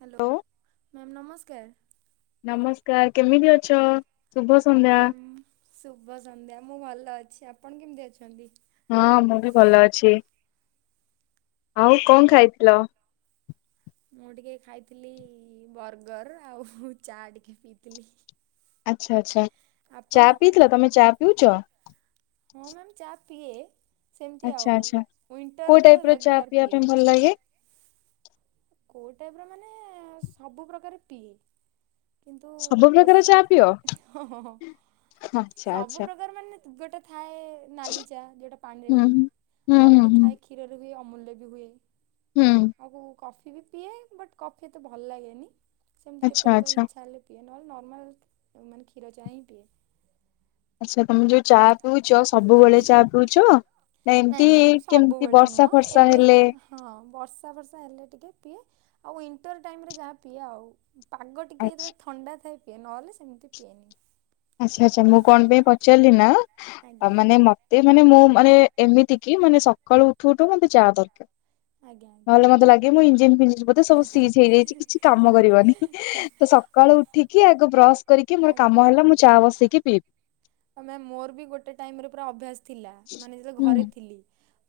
Hello hello. Ma'am ନମସ୍କାର। ନମସ୍କାର କେମିତି ଅଛ? ଶୁଭ ସନ୍ଧ୍ୟା। ହେଁ, ମୁଁ, ଶୁଭ ସନ୍ଧ୍ୟା ମୁଁ ଭଲ ଅଛି। ଆପଣ କେମିତି ଅଛନ୍ତି? ହଁ ମୁଁ ବି ଭଲ ଅଛି। ଆଉ କଣ ଖାଇଥିଲ? ମୁଁ ଟିକେ ଖାଇଥିଲି ବର୍ଗର ଆଉ ଚା ଟିକେ ପିଇଥିଲି। ଆଚ୍ଛା ଆଚ୍ଛା। ଆପଣ ଚା ପିଥିଲଥିଲ, ତମେ ଚା ପିଉଛ? ହଁ ମ୍ୟାାମ ଚା ପିଏ, ସେମିତି ଆଚ୍ଛା ଆଉ। ଆଚ୍ଛା କୋଉ ୱିଣ୍ଟରରେ ତ ଟାଇପ ର ଚା ରେଗୁଲାର ପିଏ। [unintelligible] କୋଉ ଟାଇପ ର ମାନେ ସବୁ ପ୍ରକାର ପି। କିନ୍ତୁ ସବୁ ପ୍ରକାର ବେଶୀ ଚା ପିଅ ହଁ। ଆଚ୍ଛା ସବୁ ଆଚ୍ଛା ପ୍ରକାର ମାନେ ଗୋଟା ଥାଏ ନାଲି ଚା, ଯୋଉଟା ପାଣି ରେ ହୁଁ ହୁଏ। ହୁଁ। ହୁଁ ଆଉ ହୁଁ ଗୋଟେ ହୁଁ ଥାଏ କ୍ଷୀରରେ ହୁଏ ଅମୂଲ୍ୟ ବି ହୁଏ। ହୁଁ ଆଉ କୋ କଫି କଫି ବି ପିଏ। ବଟ୍ କଫି ଏତେ ଭଲ ଲାଗେନି। ସେମିତି ଆଚ୍ଛା କେତେବେ ଆଚ୍ଛା ଇଛା ହେ ପିଏ ନହେଲେ ନର୍ମାଲ ମାନେ କ୍ଷୀର ଚା ହିଁ ପିଏ। ଆଚ୍ଛା ତମେ ଯୋଉ ଚା ପିଉଛ, ସବୁବେଳେ ଚା ପିଉଛ? ନା ନାଇଁ ଏମତି ନାଇଁ ମ୍ୟାମ୍ କେମିତି ସବୁବେଳେ ନୁହଁ ବର୍ଷା ଫର୍ଷା ଏବେ ହେଲେ। ହଁ, ବର୍ଷା ଫର୍ଷା ହେଲେ ଟିକେ ପିଏ, ଆଉ ୱିଣ୍ଟର ଟାଇମ ରେ ଯାହା ପିଏ ଆଉ। ପାଗ ଟିକେ ଆଚ୍ଛା ଯେତେବେଳେ ଥଣ୍ଡା ଥାଏ ପିଏ ନହେଲେ ସେମିତି ପିଏନି। ଆଚ୍ଛା, ଆଚ୍ଛା ମୁଁ କଣ ପାଇଁ ପଚାରିଲି ନା ଆଜ୍ଞା ମାନେ ସେ ମାନେ ମୁଁ ମାନେ ଏମିତି କି ମାନେ ସକାଳୁ ଉଠୁ ଉଠୁ ମତେ ଚା ଦରକାର। ଆଜ୍ଞା ନ ଆଜ୍ଞା ହେଲେ ମତେ ଲାଗେ ମୋ ଇଞ୍ଜିନ, ଫିଞ୍ଜିନ ବୋଧେ ସବୁ ସିଜ ହେଇଯାଇଛି କିଛି କାମ କରିବନି ତ ହଉ ସକାଳୁ ଉଠିକି ଆଗ ବ୍ରସ୍ କରିକି ମୋର ଆଜ୍ଞା। କାମ ହେଲା ମୁଁ। ଚା ବସିକି ପିଇବି। ହିଁ, ମ୍ୟାମ୍ ମୋର ବି ଗୋଟେ ଟାଇମରେ ପୁରା ଅଭ୍ୟାସ ଥିଲା ମାନେ ଯେତ ବେଳେ ହୁଁ ଘରେ ଥିଲି।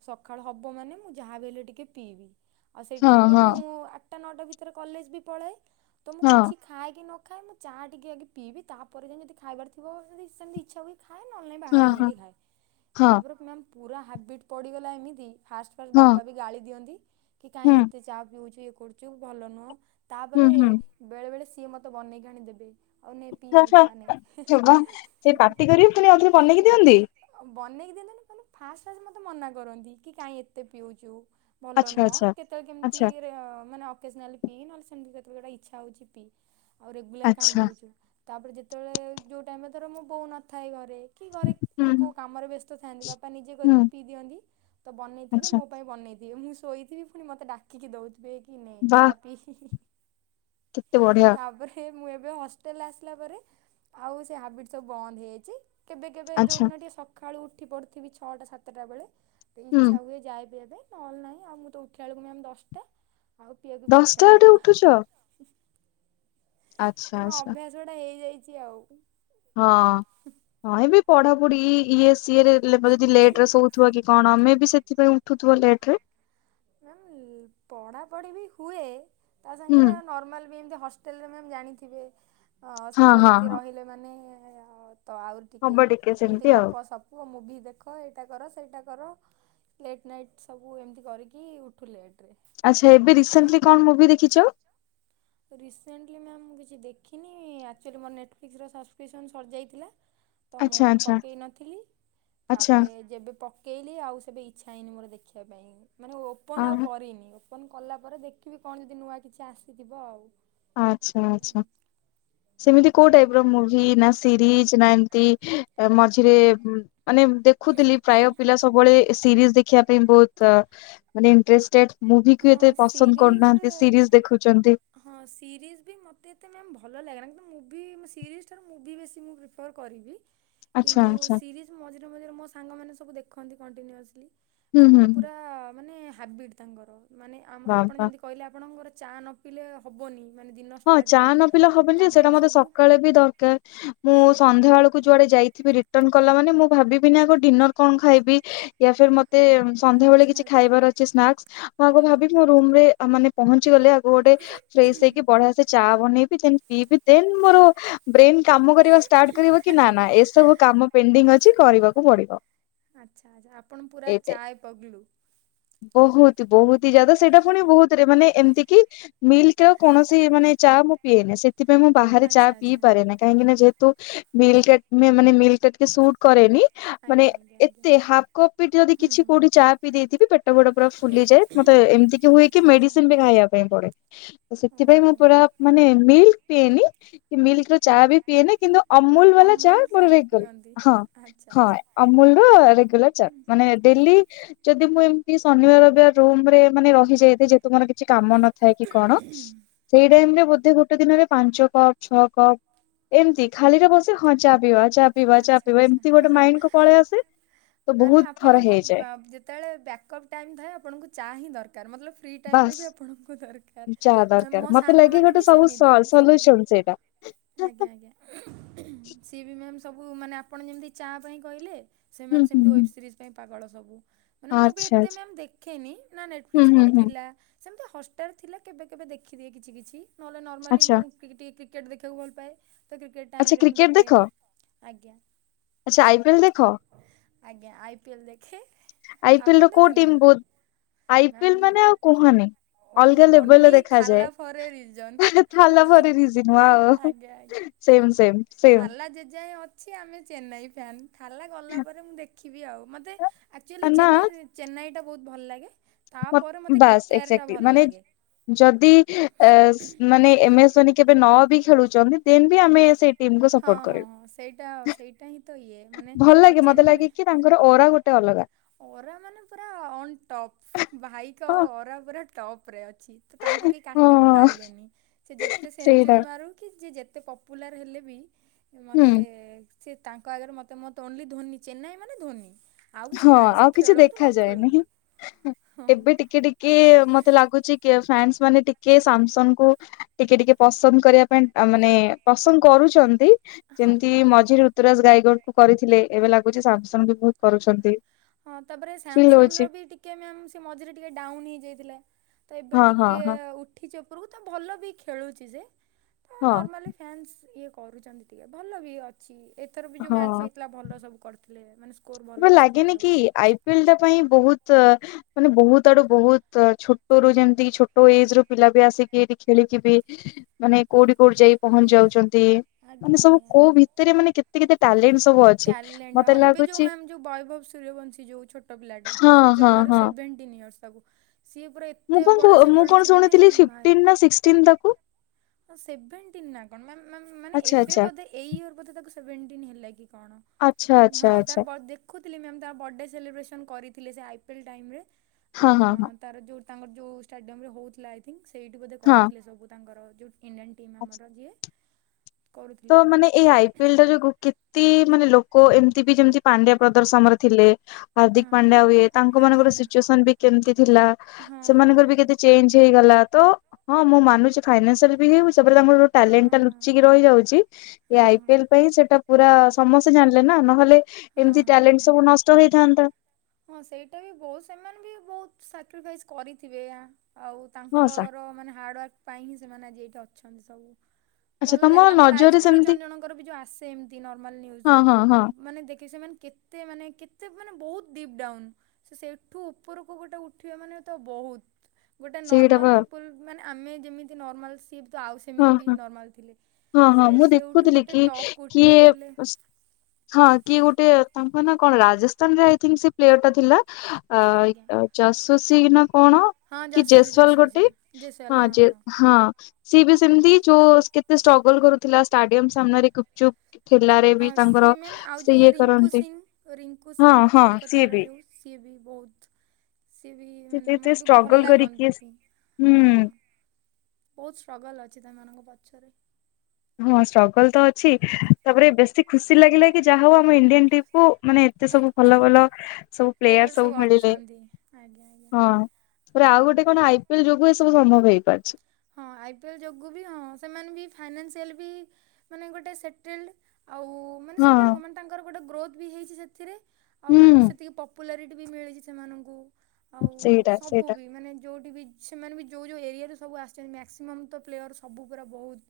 ସଖାଳ ହବ ମାନେ ମୁଁ ଯାହାବି ହେଲେ ଟିକିଏ ପିଇବି ଆଉ ସେଇ ହଁ ଟାଇମ୍ ରେ ହଁ ମୁଁ ଆଗ ଆ, ନଅଟା ଭିତରେ କଲେଜ ବି ପଳାଏ ତ ମୁଁ ହଁ କିଛି ଖାଏ କି ନ ଖାଏ ମୁଁ ଚା ଟିକେ ଆଗେ ପିଇବି ତା ଜେମିତି ଖାଇବାର ଥିବ ରିସେଣ୍ଟଲି ଇଚ୍ଛା ହୁଏ ଖାଏ ନ ହେଲେ ନାଇଁ ହଁ ବାହାରେ ହଁ ଯାଇକି ଖାଏ, ହଁ ତାପରେ ମ୍ୟାମ୍ ପୁରା ହାବିଟ୍ ପଡ଼ିଗଲା ଏମିତି ଫାଷ୍ଟ, ଫାଷ୍ଟ ହଁ ବାପା ବି ଗାଳି ଦିଅନ୍ତି କି ହୁଁ କାହିଁ ଏତେ ଚାହା ପିଉଛୁ ଇଏ କରୁଛୁ ଭଲ ନୁହଁ। ତା ହୁଁ ପରେ ହୁଁ। ବେଳେ ବେଳେ ସିଏ ମତେ ବନେଇକି ଆଣି ଦେବେ ହଉ ନେ ପି ହଁ ନେ ହଁ ଚା ନେ - - ଫୁଣି ଆଉଥରେ ବେନେଇକି ଦିଅନ୍ତି। ବନେଇକି ଦିଅନ୍ତୀ ନି ମାନେ ଫାଷ୍ଟ ଫାଷ୍ଟ ମତେ ମନା କରନ୍ତି କି କାଇହିଁ ଏତେ ପିଉଛୁ। ଭଲ ଆଚ୍ଛା ନୁହଁ ଆଚ୍ଛା। କେତେବେଳେ କେମିତି ଆଚ୍ଛା ମାନେ ଅକେଜନାଲି। ପିଇ ନହଲେ ସେମିତି କେତେବେଳେ ଗୋଟେ ଇଚ୍ଛା ହଉଚି ପିଇ ଆଉ ରେଗୁଲାର କାଇଁ ଆଚ୍ଛା ପିଉଚୁ। ତାପରେ ଯେତେବେଳେ ଯଉ ଟାଇମ ଧର ମୋ ବୋଉ ନଥାଏ ଘରେ କି ଘରେ ହୁଁ କିଏ କଉଁ କାମରେ ବ୍ୟସ୍ତ ଥାଆନ୍ତି ବାପା ନିଜେ ହୁଁ କରିକି ପିଇ ଦିଅନ୍ତି। ତ ବନେଇଥିବେ ଆଚ୍ଛା ମୋ ପାଇଁ ବନେଇ ଦିଏ ମୁଁ ଶୋଇଥିବି ପୁଣି ମତେ ଡାକିକି ଦଉଥିବେ କି ନେ ବାଃ ଚା ପିଇ। କେତେ ବଢିଆ। ତା ପରେ ମୁଁ ଏବେ ହଷ୍ଟେଲ ଆସିଲା ପରେ ଆଉ ସେ ହାବିଟ ସବୁ ବନ୍ଦ ହେଇଯାଇଚି। କେବେ, କେବେ ଯୋଉ ଆଚ୍ଛା। ଦିନ ଟିକେ ସକାଳୁ ଉଠି ପଡୁଥିବି ଛଅଟା ସାତଟା ବେଳେ ହୁଁ ଇଛା ହୁଏ ଯାଏ ପିଇବା ପାଇଁ ନ ହେଲେ ନାହିଁ ଆଉ ମୁଁ ତ ଉଠିଲା ବେଳକୁ ଆମେ ଦଶଟା। ଆଉ ପିଇବା କୁ ବି ଦଶଟା ଇଚ୍ଛା ହୁଏ ବେଳେ ନା। ଉଠୁଛ ଆଚ୍ଛା ନା ମ, ଆଚ୍ଛା ଅଭ୍ୟାସ ଗୋଟା ହେଇଯାଇଚି ଆଉ। ହଁ ହଁ ଏବେ ପଢାପଢି ଇଏ ସିଏରେ ପ ଯଦି ଲେଟ ରେ ଶୋଉଥିବ କି କଣ ମେ ବି ସେଥିପାଇଁ ଉଠୁଥିବ ଲେଟ ରେ। ହୁଁ ପଢ଼ାପଢ଼ି ବି ହୁଏ ତା ହୁଁ ସାଙ୍ଗରେ ଆଉ ନର୍ମାଲ୍ ବି ଏମିତି ହଷ୍ଟ ହୋଟେଲ୍ ରେ ମ୍ୟାମ୍ ଜାଣିଥିବେ ହଁ ହଁ ସାଙ୍ଗସାଥି ହଁ। ରହିଲେ ମାନେ ତ ଆଉ ଟିକେ ହବ ଏମିତି ସେମିତି ଆଉ ଗପ, ସପ ପ ମୁଭି ଦେଖ ଏଇଟା କର ସେଇଟା କର, ଲେଟ୍ ନାଇଟ୍ ସବୁ ଏମିତି କରିକି କି ଉଠୁ ଲେଟ୍। ଆଚ୍ଛା ଏବେ ରିସେଣ୍ଟଲି କଣ ମୁଭି ଦେଖିଚ? ରିସେଣ୍ଟଲି ମ୍ୟାମ୍ ମୁଁ କିଛି ଦେଖିନି। ଆକ୍ଚୁଆଲି ମୋର ନେଟଫ୍ଲିକ୍ସର ସବସ୍କ୍ରିପସନ୍ ସରିଯାଇଥିଲା। ତ ମୁଁ ଆଚ୍ଛା ଆଚ୍ଛା ପକେଇ ନଥିଲି ଆଚ୍ଛା। ତାପରେ ଯେବେ ପ ପକେଇଲି ଆଉ ସେବେ ଇଚ୍ଛା ହେଇନି ମୋର ଦେଖିବା ପାଇଁ ମାନେ ଅ ଓପନ ଆଉ କରିନି। ଓପନ କଲା ପରେ ଦେଖିବି କଣ ଯଦି ନୂଆ କିଛି ଆସିଥିବ ଆଉ। ଆଚ୍ଛା, ଆଛା ସେମିତି କୋଉ ଟାଇପ୍ ର ମୁଭି ନା ସିରିଜ ନା ଏମତି ମଝିରେ ମାନେ ଦେଖୁଥିଲି ପ୍ରାୟ ପିଲା ସବୁବେଳେ ସିରିଜ ଦେଖିବା ପାଇଁ ବହୁତ ମାନେ ଇଣ୍ଟେଷ୍ଟେଡ। ମୁଭିକୁ ହଁ ଏତେ ପସନ୍ଦ ସିରିଜ କରୁନାହାନ୍ତି ସିରିଜି ଦେଖୁଚନ୍ତି। ହଁ, ସିରିଜ ବି ମୋତେ ଏତେ ମ୍ୟାମ୍ ଭଲ ଲାଗେନା କିନ୍ତୁ ମୁଭି ସିରିଜ୍ ମୁଭି ବେଶୀ ମୁଁ ପି ଫର୍ କରିବି। ଆଚ୍ଛା କିନ୍ତୁ ଆଚ୍ଛା ସିରିଜ୍ ମଝିରେ ମଝିରେ ମୋ ସାଙ୍ଗମାନେ ସବୁ ଦେଖନ୍ତି କଣ୍ଟିନ୍ୟୁସଲି। ହୁଁ ହୁଁ। ସେମାନେ ପୁରା ମାନେ ହାବିଟ ତାଙ୍କର ମାନେ ଆପଣ ବାବା ଯେମିତି କହିଲେ ଆପଣଙ୍କର ଚା ନ ପିଇଲେ ହବନି। ହଁ ଚାହା ନ ପିଇଲେ ହବନି ଯେ ସେଇଟା ମତେ ସବୁ ସକାଳେ ବି ଦରକାର। ମୁଁ ଆଜ୍ଞା। ସନ୍ଧ୍ୟାବେଳକୁ ଯୁଆଡେ ଯାଇଥିବି‌ ରି ଟନ୍ କଲା ମାନେ ମୁଁ ଭାବିବିନି ଆଗ ଡିନର୍ କଣ ଖାଇବି ୟା ଫିର୍ ମତେ ସନ୍ଧ୍ୟା ବେଳେ ଆଚ୍ଛା କିଛି ଆଚ୍ଛା ଖାଇବାର ଅଛି ସ୍ନାକ୍ସ, ମୁଁ ଆଗ ଆଜ୍ଞା। ଭାବିବି ମୋ ରୁମ୍ ରେ ଆ ମାନେ ପହଞ୍ଚିଗଲେ ମୁଁ ଗୋଟେ ଫ୍ରେସ୍ ହେଇ ବଢିଆ ସେ ଚା ବନେଇବି ଦେନ୍ ପିଇବି ଦେନ୍ ମୋର ବ୍ରେନ କାମ କରିବା ଷ୍ଟାର୍ଟ କରିବ କି ନା ନା ଏସବୁ କାମ ପେଣ୍ଡିଙ୍ଗ୍ ଅଛି କରିବାକୁ ପଡିବ। ଆଚ୍ଛା ଆଚ୍ଛା ଆପଣ ପୁରା ଏଇଟା। ଚାୟ ପଗଲୁ। ବହୁତ ବହୁତ ହି ଯ୍ୟାଦା। ସେଇଟା ପୁଣି ବହୁତରେ ମାନେ ଏମିତି କିି ମିଲ୍କ୍ ଆଉ କୌଣସି ମାନେ ଚା ମୁଁ ପିଏନି। ସେଥିପାଇଁ ମୁଁ ବାହାରେ ଚା ଆଚ୍ଛା ପିଇ ଆଚ୍ଛା। ପାରେ ନାହିଁ। କାହିଁକି ନା ଯେହେତୁ ମିଲ୍କ୍ ଗା ମାନେ ମିଲ୍କ୍ ଟା ଟିକେ ସୁଟ୍ କରେନି ଆଜ୍ଞା ମାନେ ଆଜ୍ଞା ଆଜ୍ଞା ଏତେ ହାଫ୍ କପ୍ ବି ଯଦି ହୁଁ କିଛି ହୁଁ। କୋଉଠି ଚା ପିଇ ଦେଇଥିବି ପେଟ ଫେଟ ପୁରା ଫୁଲିଯାଏ। ମତେ ଏମିତି କି ହୁଏ କି ଆଚ୍ଛା ଆଚ୍ଛା ମେଡ଼ିସିନ୍ ବି ଖାଇବା ପାଇଁ ପଡେ। ସେଥିପାଇଁ ଓହୋ। ମୁ ପୁରା ମାନେ ମିଲ୍କ୍ ପିଏନି। ମିଲ୍କ୍ ର ହୁଁ, ଚା ବି ପିଏନି କିନ୍ତୁ ଅମୁଲ୍ ବାଲା ଚା ଅମୁଲଟା ମୋର ପିଅନ୍ତି ରେଗୁଲାର ହଁ। ଆଚ୍ଛା ହଁ ଆଚ୍ଛା। ଅମୁଲ୍ ର ରେଗୁଲାର ଚା ମାନେ ଡେଲି ଯଦି ମୁଁ ଏମିତି ଶନିବାର ରବିବାର ରୁମରେ ମାନେ ରହିଯାଇଥାଏ, ଯେହେତୁ ମୋର କିଛି କାମ ନଥାଏ କି କଣ ରେ ଟାଇମ୍ ରେ ବୋଧେ ଗୋଟେ ଦିନରେ ପାଞ୍ଚ କପ୍ ଛଅ କପ୍ ଏମିତି ଖାଲିରେ ବସି ହଁ ଚା ପିିଇବା ଚା ପିଇବା ଚା ଆଚ୍ଛା ପିଇବା ଏମିତି ଗୋଟେ ଆଚ୍ଛା ମାଇଣ୍ଡ କୁ ପଳେଇ ଆସେ ତ ବହୁତ ଥର ହେଇଯାଏ। ସେତେବେଳେ ବ୍ୟାକଅପ୍ ଟାଇମ୍ ଥାଏ ଆପଣଙ୍କୁ ଚା ହିଁ ଦରକାର୍ ମତଲବ ଫ୍ରି ଟାଇମରେ ବାସ୍ ବି ଆପଣଙ୍କୁ ଦରକାର। ଚା ତ ଦରକାର ମୋ ମତେ ଲାଗେ ସାଙ୍ଗମାନେ ଗୋଟେ ବି ସବୁ ସେମିତି ସବୁ ସଲ୍ୟୁସନ ସେଇଟା। ଆଜ୍ଞା ଆଜ୍ଞା। ଆଜ୍ଞା ସିଏ ବି ମ୍ୟାମ୍ ସବୁ ମାନେ ଆପଣ ଯେମତି ଚା ପାଇଁ କହିଲେ ହୁଁ ସେମାନେ ହୁଁ ସେମିତି ହୁଁ ୱେବ୍ ସିରିଜ୍ ପାଇଁ ପାଗଳ ସବୁ। ମାନେ ମୁଁ ବି ଆଚ୍ଛା ଆଚ୍ଛା। ଏତେ ମ୍ୟାମ୍ ଦେଖେନି ନା ହୁଁ ନେଟଫ୍ଲିକ୍ସ୍ ହୁଁ ମୋର ହୁଁ ଥିଲା। ସେମିତି ହଷ୍ଟାର୍ ଥିଲା କେବେ କେବେ ଦେଖିଦିଏ କିଛି କିଛି ନହେଲେ ନର୍ମାଲି ଆଚ୍ଛା ମୁଁ କି ଟିକେ କ୍ରିକେଟ୍ ଦେଖିବାକୁ ଭଲ ପାଏ ତ କ୍ରିକେଟ ଆଚ୍ଛା ଟାଇମରେ ମୁଁ କ୍ରିକେଟ ଦେଖେ ଦେଖ ଆଜ୍ଞା। ଆଚ୍ଛା ଆଇ ପିଏଲ ଦେଖ। ଆଜ୍ଞା ଆଇ ପିଏଲ ଦେଖେ। ଆଇପିଏଲ ଆପଣ ର କୋଉ ଦେଖନ୍ତି ଟିମ୍ କି? ବହୁତ ମ୍ୟାମ୍ ଆଇପିଏଲ ମାନେ ଆଉ କୁହନି। ଅଲଗା ଲେବଲ ଓନ୍ଲି ର ଥାଲା ଦେଖାଯାଏ ଫର୍ ଏ ରିଜନ୍ ଥାଲା ଭରି ରିଜିନ ୱାଓ। ଆଜ୍ଞା ଆଜ୍ଞା। ସେମ ସେମ ସେମ ଥାଲା ଜେଜାଏ ଅ ଛି ଆମେ ଚେନ୍ନାଇ ଫ୍ୟାନ୍ ଥାଲା ଗଲା ପରେ ମୁଁ ଦେଖିବି ଆଉ ମୋତେ ଆକ୍ଚୁଆଲି ନା ଚେନ୍ନାଇ ଚେନ୍ନାଇଟା ବହୁତ ଭଲ ଲାଗେ। ମ ତାପରେ ମୋତେ ବାସ୍ କେକେଆର୍ ଟା ଏକ୍ଜାକ୍ଟଲି ଭଲ ମାନେ ଲାଗେ। ଯଦି ଏସ୍ ମାନେ ଏମେସେନ୍ କି କେବେ ନ ବି ଖେଳୁଛନ୍ତି। ଦେନ୍ ବି ଆମେ ଆଜ୍ଞା। ସେ ଟିମ୍ କୁ ହଁ ସପୋର୍ଟ ହଁ ହଁ ସେଇଟା କରିବୁ ସେଇଟା ହିଁ ତ ଇଏ ମାନେ ଭଲ ଆଉ ଲାଗେ ମତେ ଚେନ୍ନାଇ ଲାଗେ କି ତାଙ୍କର ଓରା ଗୋଟେ ଅଲଗା। ଅରା ମାନେ ପୁରା ଅନ୍ ଟପ୍ ଭାଇଙ୍କ ହଁ ଅରା ପୁରା ଟପରେ ଅଛି। ଅଛି ତ ତାଙ୍କୁ କେହି କାଟି ବି ହଁ। ପାରିବେନି ସେ ଯେତେ ସେଇଟା ସେନ୍ଚୁରି ମାରୁ କି ଯିଏ ଯେତେ ପପ ପପୁଲାର ହେଲେ ବି ହୁଁ ମୋତେ ସେ ତାଙ୍କ ଆଗରେ ମତେ ମତେ ୱଲି ଧୋନି ଚେନ୍ନାଇ ମାନେ ଧୋନି। ଆଉ କିଛି ହଁ ନାହିଁ ସେ ଆଉ କିଛି ଖେଳନ୍ତୁ ନ ଦେଖାଯାଏନି ଖେଳନ୍ତୁ ହଁ ଏବେ ଟିକେ ଟିକେ କି ମତେ ଲାଗୁଚି କିଏ ଫ୍ୟାନ୍ସ୍ ମାନେ ଟିକେ ସାମସଙ୍ଗ୍ କୁ ଟିକେ ଟିକେ ପସନ୍ଦ କରିବା ପାଇଁ ଅ ମାନେ ପସନ୍ଦ କରୁଛନ୍ତି। ହଁ ଯେମିତି ପା ମଝିରେ ଋତୁରାଜ ଗାଈଗଡ କୁ କରିଥିଲେ ଏବେ ଲାଗୁଛି ସାମସଙ୍ଗ୍ ବି ବହୁତ କରୁଛନ୍ତି। ହଁ ତାପରେ ଫିଲ୍ ସାମସଙ୍ଗ୍ ର ହଉଛି ବି ଟିକେ ମ୍ୟାମ୍ ସେ ମଝିରେ ଟିକେ ଡାଉନ୍ ହେଇଯାଇଥିଲା। ତ ଏବେ ହଁ ହଁ ଟିକେ ହଁ ଉଠିଛି ଉପରକୁ ତ ଭଲ ବି ଖେଳୁଛି ସେ। ହଁ ନର୍ମାଲି ଫ୍ୟାନ୍ସ୍ ଇଏ କରୁଛନ୍ତି ଟିକେ ଭଲ ବି ଅଛି। ଏଥର ବି ଯୋଉ ମ୍ୟାଚ୍ ହଁ। ହେଇଥିଲା ଭଲ ସବୁ କରିଥିଲେ ମାନେ ସ୍କୋର ଭଲ ଏବେ ଆସିଥିଲା ଲାଗେନି ସବୁ। କି ଆଇପିଏଲ ଟା ପାଇଁ ବହୁତ ମାନେ ବହୁତ ଆଡୁ ବହୁତ ଛୋଟ ରୁ ଯେମିତି ଛୋଟ ଏଜ ରୁ ପିଲା ବି ଆସିକି ଏଠି ଖେଳିକି ବି ମାନେ କୋଉଠି କୋଉଠି ଯାଇ ପହଞ୍ଚି ଯାଉଛନ୍ତି। ଆଜ୍ଞା ମାନେ ସବୁ ଆଜ୍ଞା କୋଉ ଭିତରେ ମାନେ କେତେ କେତେ ଟ୍ୟାଲେଣ୍ଟ ସବୁ ଅଛି। ଟ୍ୟାଲେଣ୍ଟଁ ମତେ ହଁ ଏବେ ଯୋଉ ଲାଗୁଛି ମ୍ୟାମ ଯେଉଁ ବୈଭବ ସୂର୍ଯ୍ୟବଂଶୀ ଯେଉଁ ଛୋଟ ପିଲାଟେ ହଁ ହଁ ଜମାରୁ ହଁ ସେଭେଣ୍ଟିନ୍ ଇୟର୍ସ ତାକୁ ସିଏ ପୁରା ମୁଁ ଏତେ କଣ ବଢ଼ିଆ ସେ ମୁଁ ଖେଳୁଛି କଣ ମାନେ ଶୁଣିଥିଲି ଫିପଟିନ ନା ସିକ୍ସଟିନ ତାକୁ। ସେଭେଣ୍ଟି ନା କଣ ମ୍ୟମ ମ୍ୟାନ ମାନେ ଆଚ୍ଛା ଏବେ ଆଚ୍ଛା ବୋଧେ ଏଇ ଇଅର୍ ବୋଧେ ତାକୁ ସେଭେଣ୍ଟିନ ହେଲା କି କଣ। ଆଚ୍ଛା ଆଚ୍ଛା ହଁ ଆଚ୍ଛା ତାର ଦେଖୁଥିଲି ମ୍ୟାମ୍ ତାର ବର୍ଡେ ସେଲିବ୍ରେସନ୍ କରୁଥିଲେ ସେ ଆଇ ପିଏଲ୍ ଟାଇମରେ। ହଁ ହଁ ହଁ। ଅଁ ତାର ଯେଉଁ ତାଙ୍କର ଯେଉଁ ଷ୍ଟାଡିୟମରେେ ହେଉଥିଲା ଆଇ ଥିଙ୍କ୍ ସେଇଠି ବୋଧେ ହଁ କରିଥିଲେ ସବୁ ତାଙ୍କର ଯେଉଁଇଣ୍ଡିଆନ ଟିମ୍ ହଁ। ଆମର ଯିଏ। କରୁଥିଲେ ତ ସବୁ। ମାନେ ଏଇ ଆଇ ପିଏଲ ଟା ଯୋଗୁ କେତେ ମାନେ ଲୋକ ଏମିତି ବି ଯେମିତି ପାଣ୍ଡଆ ପ୍ରଦର୍ଶନରେ ଥିଲେ। ହାର୍ଦ୍ଦିକ ପାଣ୍ଡ୍ୟା ଆଉ ହଁ ଇଏ ତାଙ୍କ ହାର୍ଦ୍ଦିକ ମାନଙ୍କର ନା ସିଚୁଏସନ ବି କେମିତି ଥିଲା ହଁ ହଁ ସେମାନଙ୍କର ବି ହଁ। କେତେ ଚେଞ୍ଜ ହେଇଗଲା ତ ହଁ ମୁଁ ମାନୁଛି ଫାଇନାସିଆଲ ହେଉଛ ସେପଟେ ତାଙ୍କର ହଁ ଟ୍ୟାଲେଣ୍ଟ ଟା ହଁ। ଲୁଚିକି ରହିଯାଉଛି ହଁ ଏ ଆଇ ହଁ। ପିଏଲ ପାଇଁ ସେଟା ପୁରା ସମସ୍ତେ ଜାଣିଲେ ନା ନହେଲେ ହଁ ଏମିତି ହଁ ଟ୍ୟାଲେଣ୍ଟ ହଁ। ସବୁ ନଷ୍ଟ ହେଇଥାନ୍ତା। ହଁ ସେଇଟା ବି ବହୁତ ସେମାନେ ବି ବହୁତ ସାକ୍ରିଫାଇସ୍ କରିଥିବେ ଆଉ ହଁ ସାର୍ ତାଙ୍କର ମାନେ ହାର୍ଡ଼ୱାକ୍ ପାଇଁ ହିଁ ସେମାନେ ଆଜି ଏଇଠି ଅଛନ୍ତି ସବୁ। ଆଚ୍ଛା ଭଲ ତମ ଲାଗେ ତାଙ୍କ ଲାଇଫ୍ ନଜରରେ ଷ୍ଟୋରି ସେମିତି ଜଣ୍ ଜଣଙ୍କର ବି ଯଉ ଆସେ ଏମତି ନର୍ମାଲ ହଁ ନ୍ଯୁଜରେ। ହଁ ହଁ ମାନେ ଦେଖି ସେମାନେ କେତେ ମାନେ କେତେ ମାନେ ବହୁତ୍ ଡିପ୍ ଡାଉନ୍ ସେ ସେଠୁ ଉପରକୁ ଗୋଟେ ଉଠିବା ମାନେ ତ ବହୁ ଗୋଟେ ସେଇଟା ନର୍ମାଲ୍ ବା ପିପୁଲ୍ ମାନେ ଆମେ ଯେମିତି ନର୍ମାଲ ସିଏ ବି ତ ଆଉ ହଁ ସେମିତି ବି ହଁ ନର୍ମାଲ୍ ଥିଲେ ହଁ ହଁ ସିଏ ମୁଁ ସେଉଠୁ ଦେଖୁଥିଲି ଗୋଟେ କି ଟପ୍ କୁ କିଏ ଉଠଆକୁ ଏଲେ ହଁ କି ଗୋଟେ ତାଙ୍କ ନା କଣ ରାଜସ୍ତାନ ଜାଇଥିଲି ସେ ପ୍ଲେୟର ଟା ଥିଲା। ଆଇ ଆଜ୍ଞା ଆ ଚାଷୋସି ନା କଣ? ହଁ କି ଯଶସ୍ୱୀ ଜେସ୍ୱାଲ ଗୋଟେ ଯଶସ୍ୱୀ ଜୟସୱାଲା ହଁ ଜେ ହଁ। ସିଏ ବି ସେମିତି ଯୋସ୍ କେତେ ଷ୍ଟ୍ରଗଲ୍ କରୁଥିଲା ଷ୍ଟାଡିୟମ ସାମ୍ନାରେ ଗୁପ ଚୁପ୍ ଠେଲାରେ। ହଁ ସିଏ ମ୍ୟାମ୍ ଆଉ ଯୋଉ ରିଙ୍କୁ କରନ୍ତି ସିଂ ରିଙ୍କୁ ହଁ ସିଂ ବି ହଁ ସିଏ କଲକତାର ବି ଯୋଉ। ସିଏ ବି ବହୁତ୍। ସିଏ ବି ସେ ମାନେ ଏତେ ମତେ ବି ଭଲ ଷ୍ଟ୍ରଗଲ କରିକି ଲାଗନ୍ତି ହଁ। ହୁଁ ବହୁତ୍ ଷ୍ଟ୍ରଗଲ୍ ଅଛି ତାମାନଙ୍କ ପଛରେ। ହଁ ଷ୍ଟ୍ରଗଲ ତ ଅଛି ତାପରେ ବେଶୀ ଖୁସି ଲାଗିଲା କି ଯାହା ହଉ ଆମ ଇଣ୍ଡିଆନ୍ ଟିପ୍ କୁ ମାନେ ଏତେ ସବୁ ଭଲ ଭଲ ସବୁ ପ୍ଲେୟାର ପ୍ଲେୟର୍ ସବୁ ମିଳିଲେ ଅଛନ୍ତି ଆଜ୍ଞା ଆଜ୍ଞା। ଅଁ। ପୁରା ଆଉ ଗୋଟେ ହଁ କଣ ଆଇ ପି ଏଲ୍ ଯୋଗୁ ଏ ସବୁ ସମ୍ଭବ ହେଇପାରୁଛି। ହଁ ଆଇ ପି ଏଲ୍ ଯୋଗୁ ବି ହଁ ସେମାନେ ବି ଫାଇନାନ୍ସିଆଲ୍ ବି ମାନେ ଗୋଟେ ସେଟେଲ୍ଡ୍ ଆଉ ମାନେ ସେଟେଲେ ଗ ମାନ୍ ତାଙ୍କର ଗୋଟେ ଗ୍ରୋଥ୍ ବି ହେଇଚି ସେଥିରେ ଆଉ ମାନେ [unintelligible] ହଁ। ସେତିକି ପ ପୁଲାରିଟି ବି ମିଳିଚି ସେମାନଙ୍କୁ ଆଉ ସେଇଟା ସବୁ ସେଇଟା ବି ମାନେ ଯୋଉଠି ବି ସେମାନେ ବି ଯୋଉ ଯୋଉ ଏରିଆରେ ସବୁ ଆସ୍ ସେମି ମ୍ୟାକ୍ସିମମ୍ ତ ପ୍ଲେୟର ସବୁ ପୁରା ବହୁଦ୍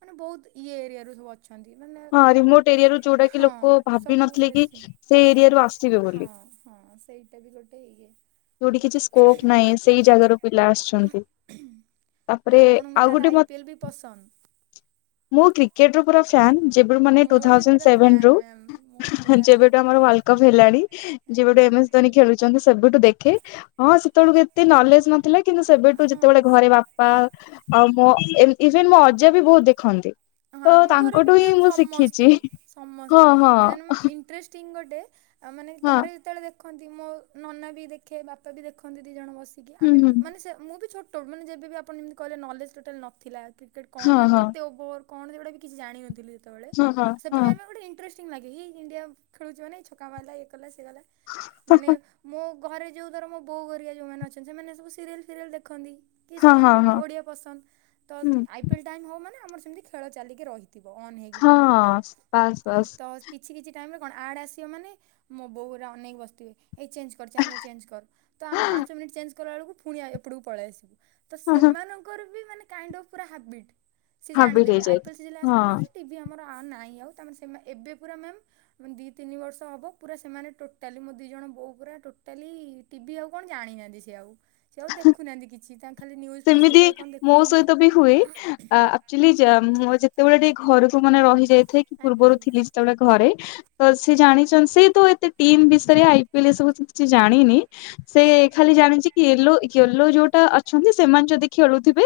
ମାନେ ବହୁତ୍ ଇଏ ଏରିଆରୁ ସବୁ ଅ ଛନ୍ତି ମାନେ ହଁ ରିମୋଟ ଏରିଆରୁ ଯୋଉଟା କି ହଁ ଲୋକ ଭାବି ସବୁ ନଥିଲେ କି ବେଶୀ। ସେ ଏରିଆରୁ ଆସିବେ ହଁ ବୋଲି ହଁ ସେଇଟା ବି ଗୋଟେ ଇଏ। ଯୋଉଠି କିଛି ସ୍କୋପ୍ ନାଇ ସେଇ ଜାଗାରୁ ପିଲା ଆସିଚନ୍ତି। ତାପରେ ଆପଣଙ୍କୁ ଆଉ ତାହେଲେ ଗୋଟେ ଆଇ ମତ୍ ପି ଏଲ୍ ବି ପସନ୍ଦ? ମୁ କ୍ରି କେଟ୍ ର ପୁରା ଫ୍ୟାନ୍ ଯେବେରୁ ମାନେ ଟୁ ମୁଁ ବି ଥାଉଜେନ୍ ପୁରା ସେଭେନ୍ ଫ୍ୟାନ୍ ରୁ। ମ୍ୟାମ୍ ମୁଁ ପୁରା ଯେବେଠୁ ଆମର ୱାଲ୍ କପ୍ ହେଲାଣି ଆଜ୍ଞା ଯେବେଠୁ ଏମ ଆଜ୍ଞା। ଏସ୍ ଧୋନି ଖେଳୁ ଚନ୍ତି ସେବେଠୁ ଦେଖେ ହଁ ସେତେଏଳୁକୁ ଏତେ ନଲେଜ୍ ନଥିଲା କିନ୍ତୁ ସେବେଠୁ ହଁ। ଯେତେବେଳେ ଘରେ ବା ବା ଆଉ ମୋ ଏମ୍ ଇଭେନ୍ ମୋ ଅଜା ବି ବହୁ ଦେଖନ୍ତି। ହଁ ତ ଆମ ଘରେ ବି ତାଙ୍କଠୁ ହିଁ ମ୍ୟାମ୍ ମୁଁ ଶିଖିଛି ସମସ୍ତେ ହଁ ସମସ୍ତେ ହଁ ମେନ୍ ଇନ୍ଟ୍ରେଷ୍ ଟିଂ ଗଟେ ଆ ମାନେ ହଁ ଘରେ ଯେତେବେଳେ ଦେ ଦଖନ୍ତି ମୋ ନନା ବି ଦେଖେ ବାପା ବି ଦେଖନ୍ତି ଦି ଜଣ ବସିକି ହୁଁ ଆମେ ବି ହୁଁ ଦେ ମାନେ ମୁଁ ବି ଛୋ ଟ ମାନେ ଯେବେବି ଆପଣ ଯେମିତି କହିଲେ ନଲେଜ୍ ଟୋଟାଲ୍ ନଥିଲା କ୍ରିକେଟ୍ ହଁ କଣ ମାନେ ହଁ କେତେ ଓଭର୍ କଣ ସେଗୁଡ଼ା ବି କିଛି ଜଣିନଥିଲି ସେତେବେଳେ ହଁ ହଁ ସେ ହଁ ବି ଆମେ ଗଟେ ଇନ୍ଟ୍ରେଷ୍ ଟିଂ ଲାଗେ ହି ଇଣ୍ଡିଆ ଖେଳୁଚି ମାନେ ଛକା ମାଇଲା ଇଏ କଲା ସିଏ କଲା ମାନେ ମୋ ଘରେ ଯେଉ ଧର ମୋ ବୋଉ ଘରିଆ ଯୋଉମାନେ ଅଛନ୍ତି ସେମାନେ ସବୁ ସିରିଏଲ୍ ଫିରିଏଲ୍ ଦେଖନ୍ତି। କି ହଁ ହଁ ସେମାନଙ୍କୁ ଟି ହଁ ଓଡ଼ିଆ ପସନ୍ଦ ତ ହୁଁ ଆଇ ପି ଏଲ୍ ଟାଇମ୍ ହବ ମାନେ ଆମର ସେମିତି ଖେ ଖେଳ ଚାଲିକି ରହିତିବ ଅନ୍ ହେଇକି ଟିଭି ହଁ ପୁରା ବାସ୍ ବାସ୍ ତ କିଛି କିଛି ଟାଇମ୍ ରେ କଣ ଆଡ୍ ଆସିଅ ମାନେ ମୋ ବୋଉହରା ଅନେଇକି ବସତିବେ। ଏଇ ଚେଞ୍ଜ କର ଚ୍ୟାନେଲ ଚେଞ୍ଜ କର ତ ଆମେ ପାଞ୍ଚ ମିନିଟ୍ ଚେଞ୍ଜ କଲା ଏଲୁକୁ ଫୁଣି ଆ ଏପଟକୁ ପଳେଇ ଆସିବୁ। ତ ସେମାନଙ୍କର ବି ମାନେ କାଇଣ୍ଡ୍ ଅଫ୍ ପୁରା ହବିଟ୍ ସିଏ ହାବିଟ ଜାଣିଦେବେ ଆଇ ହେଇଯାଏ ପି ଏଲ ସିଜିଲ୍ ଆସି ହଁ [unintelligible] ଟିଭ୍ ଭି ଆମର ଆ ନାଇ ଆଉ ତା ମାନେ ସେମା ଏବେ ପୁରା ମ୍ୟାମ୍ ମାନେ ଦି, ତିନି ବର୍ଷ ହବ ପୁରା ସେମାନେ ଟୋଟାଲି ମୋ ଦି ଜଣ ବୋଉ ପୁରା ଟୋଟାଲି ଟିଭି ଆଉ କଣ ଜାଣିନାଆନ୍ତି ସେ ଆଉ ସେ ଆଉ ଦେଖୁନାଆନ୍ତି କିଛି ତାଙ୍କ୍ ଖାଲି ନ୍ୟୁଜ୍ ଫ୍ୟୁଜ୍ ଏମିତି କେତେବେଳେ କ'ଣ ମୋ ସହିତ ବି ହୁଏ। ଦେଖୁଛନ୍ତି ଆ ଆ ଆକ୍ଚୋଲି ଯା ମୁଁ ଯେତେବେଳେ ଟିକେ ଘରକୁ ମାନେ ରହି ଯାଇଥାଏ କି ଆଜ୍ଞା ପୂର୍ବରୁ ଆଜ୍ଞା। ଥିଲି ଯେତେବେଳେ ଘରେ ତ ସେ ଜାଣିଚନ୍ ସେ ତ ଏତେ ଟିମ୍ ବିଷୟରେ ଆଇ ପି ଏଲ ଏ ସବୁ [unintelligible] ଜାଣିନି। ସେ ଖାଲି ଜାଣିଚି କି ୟେଲୋ ୟେଲୋ ଯୋଉଟା ଅଛନ୍ତି। ସେମାନେ ଯଦି ଖେଳୁଥିବେ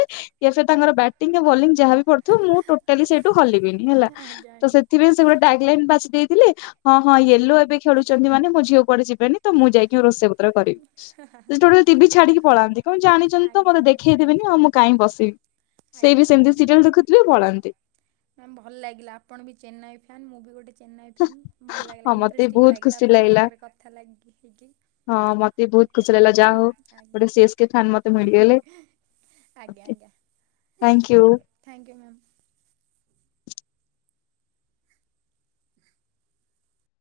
ତାଙ୍କର ବ୍ୟାଟିଂ ବୋଲିଂ ଯାହାବ ଥିବ ମୁଁ ଟୋଟାଲି ସେଇଠୁ ହଲିବିନି ହେଲା ଆଜ୍ଞା ଆଜ୍ଞା। ଆଜ୍ଞା ତ ଆଜ୍ଞା। ସେଥିପାଇଁ ସେ ଗୋଟେ ଟ୍ରାକ୍ ଲାଇନ୍ ବାଛି ଦେଇଥିଲେ ହଁ ହଁ ୟେଲୋ ଏବେ ଖେଳୁଛନ୍ତି ମାନେ ମୋ ଝିଅ କୁଡେ ଯିବନି। ତ ମୁଁ ଯାଇକିଁ ରୋଷେଇ ପତ୍ର କରିବି ସେ ଟିଭି ଛାଡିକି ପଳାନ୍ତି କଣ ଜାଣିଛନ୍ତି। ଆଜ୍ଞା ଉଠି ବେନି ଆଉ ମୁଁ କାଇହିଁ ବସିବି ସେ ବି ଆଜ୍ଞା ସେମିତି ଆଜ୍ଞା ସିରିଏଲ ଦେଖୁଥିବେ ପଳାନ୍ତି। ମ୍ୟାମ୍ ଭଲ ଲାଗିଲା ଆପଣ ବି ଚେନ୍ନାଇ ଫ୍ୟାନ୍ ମୁଁ ବି ଗୋଟେ ଚେନ୍ନାଇ ଫ୍ୟାନ୍ ଭଲ ଲାଗିଲା ହଁ ମତେ ଇଣ୍ଟରେଷ୍ଟିଙ୍ଗ ବହୁତ ଲାଗିକିଲା ଖୁସି ଆପଣଙ୍କ ଲାଗିଲା ସାଙ୍ଗରେ କଥା ଲାଗିକି ହେଇକି। ହଁ ମତେ ବହୁତ ଓକେ ଖୁସି ମ୍ୟାମ୍ ଲାଗିଲା ଯାହା ହଉ ଆଜ୍ଞା ଗୋଟେ ସେଷ ଫ୍ୟାନ୍ ମତେ ମିଳିଗଲେ। ଆଜ୍ଞା ଆଜ୍ଞା। Thank you. Thank you ma'am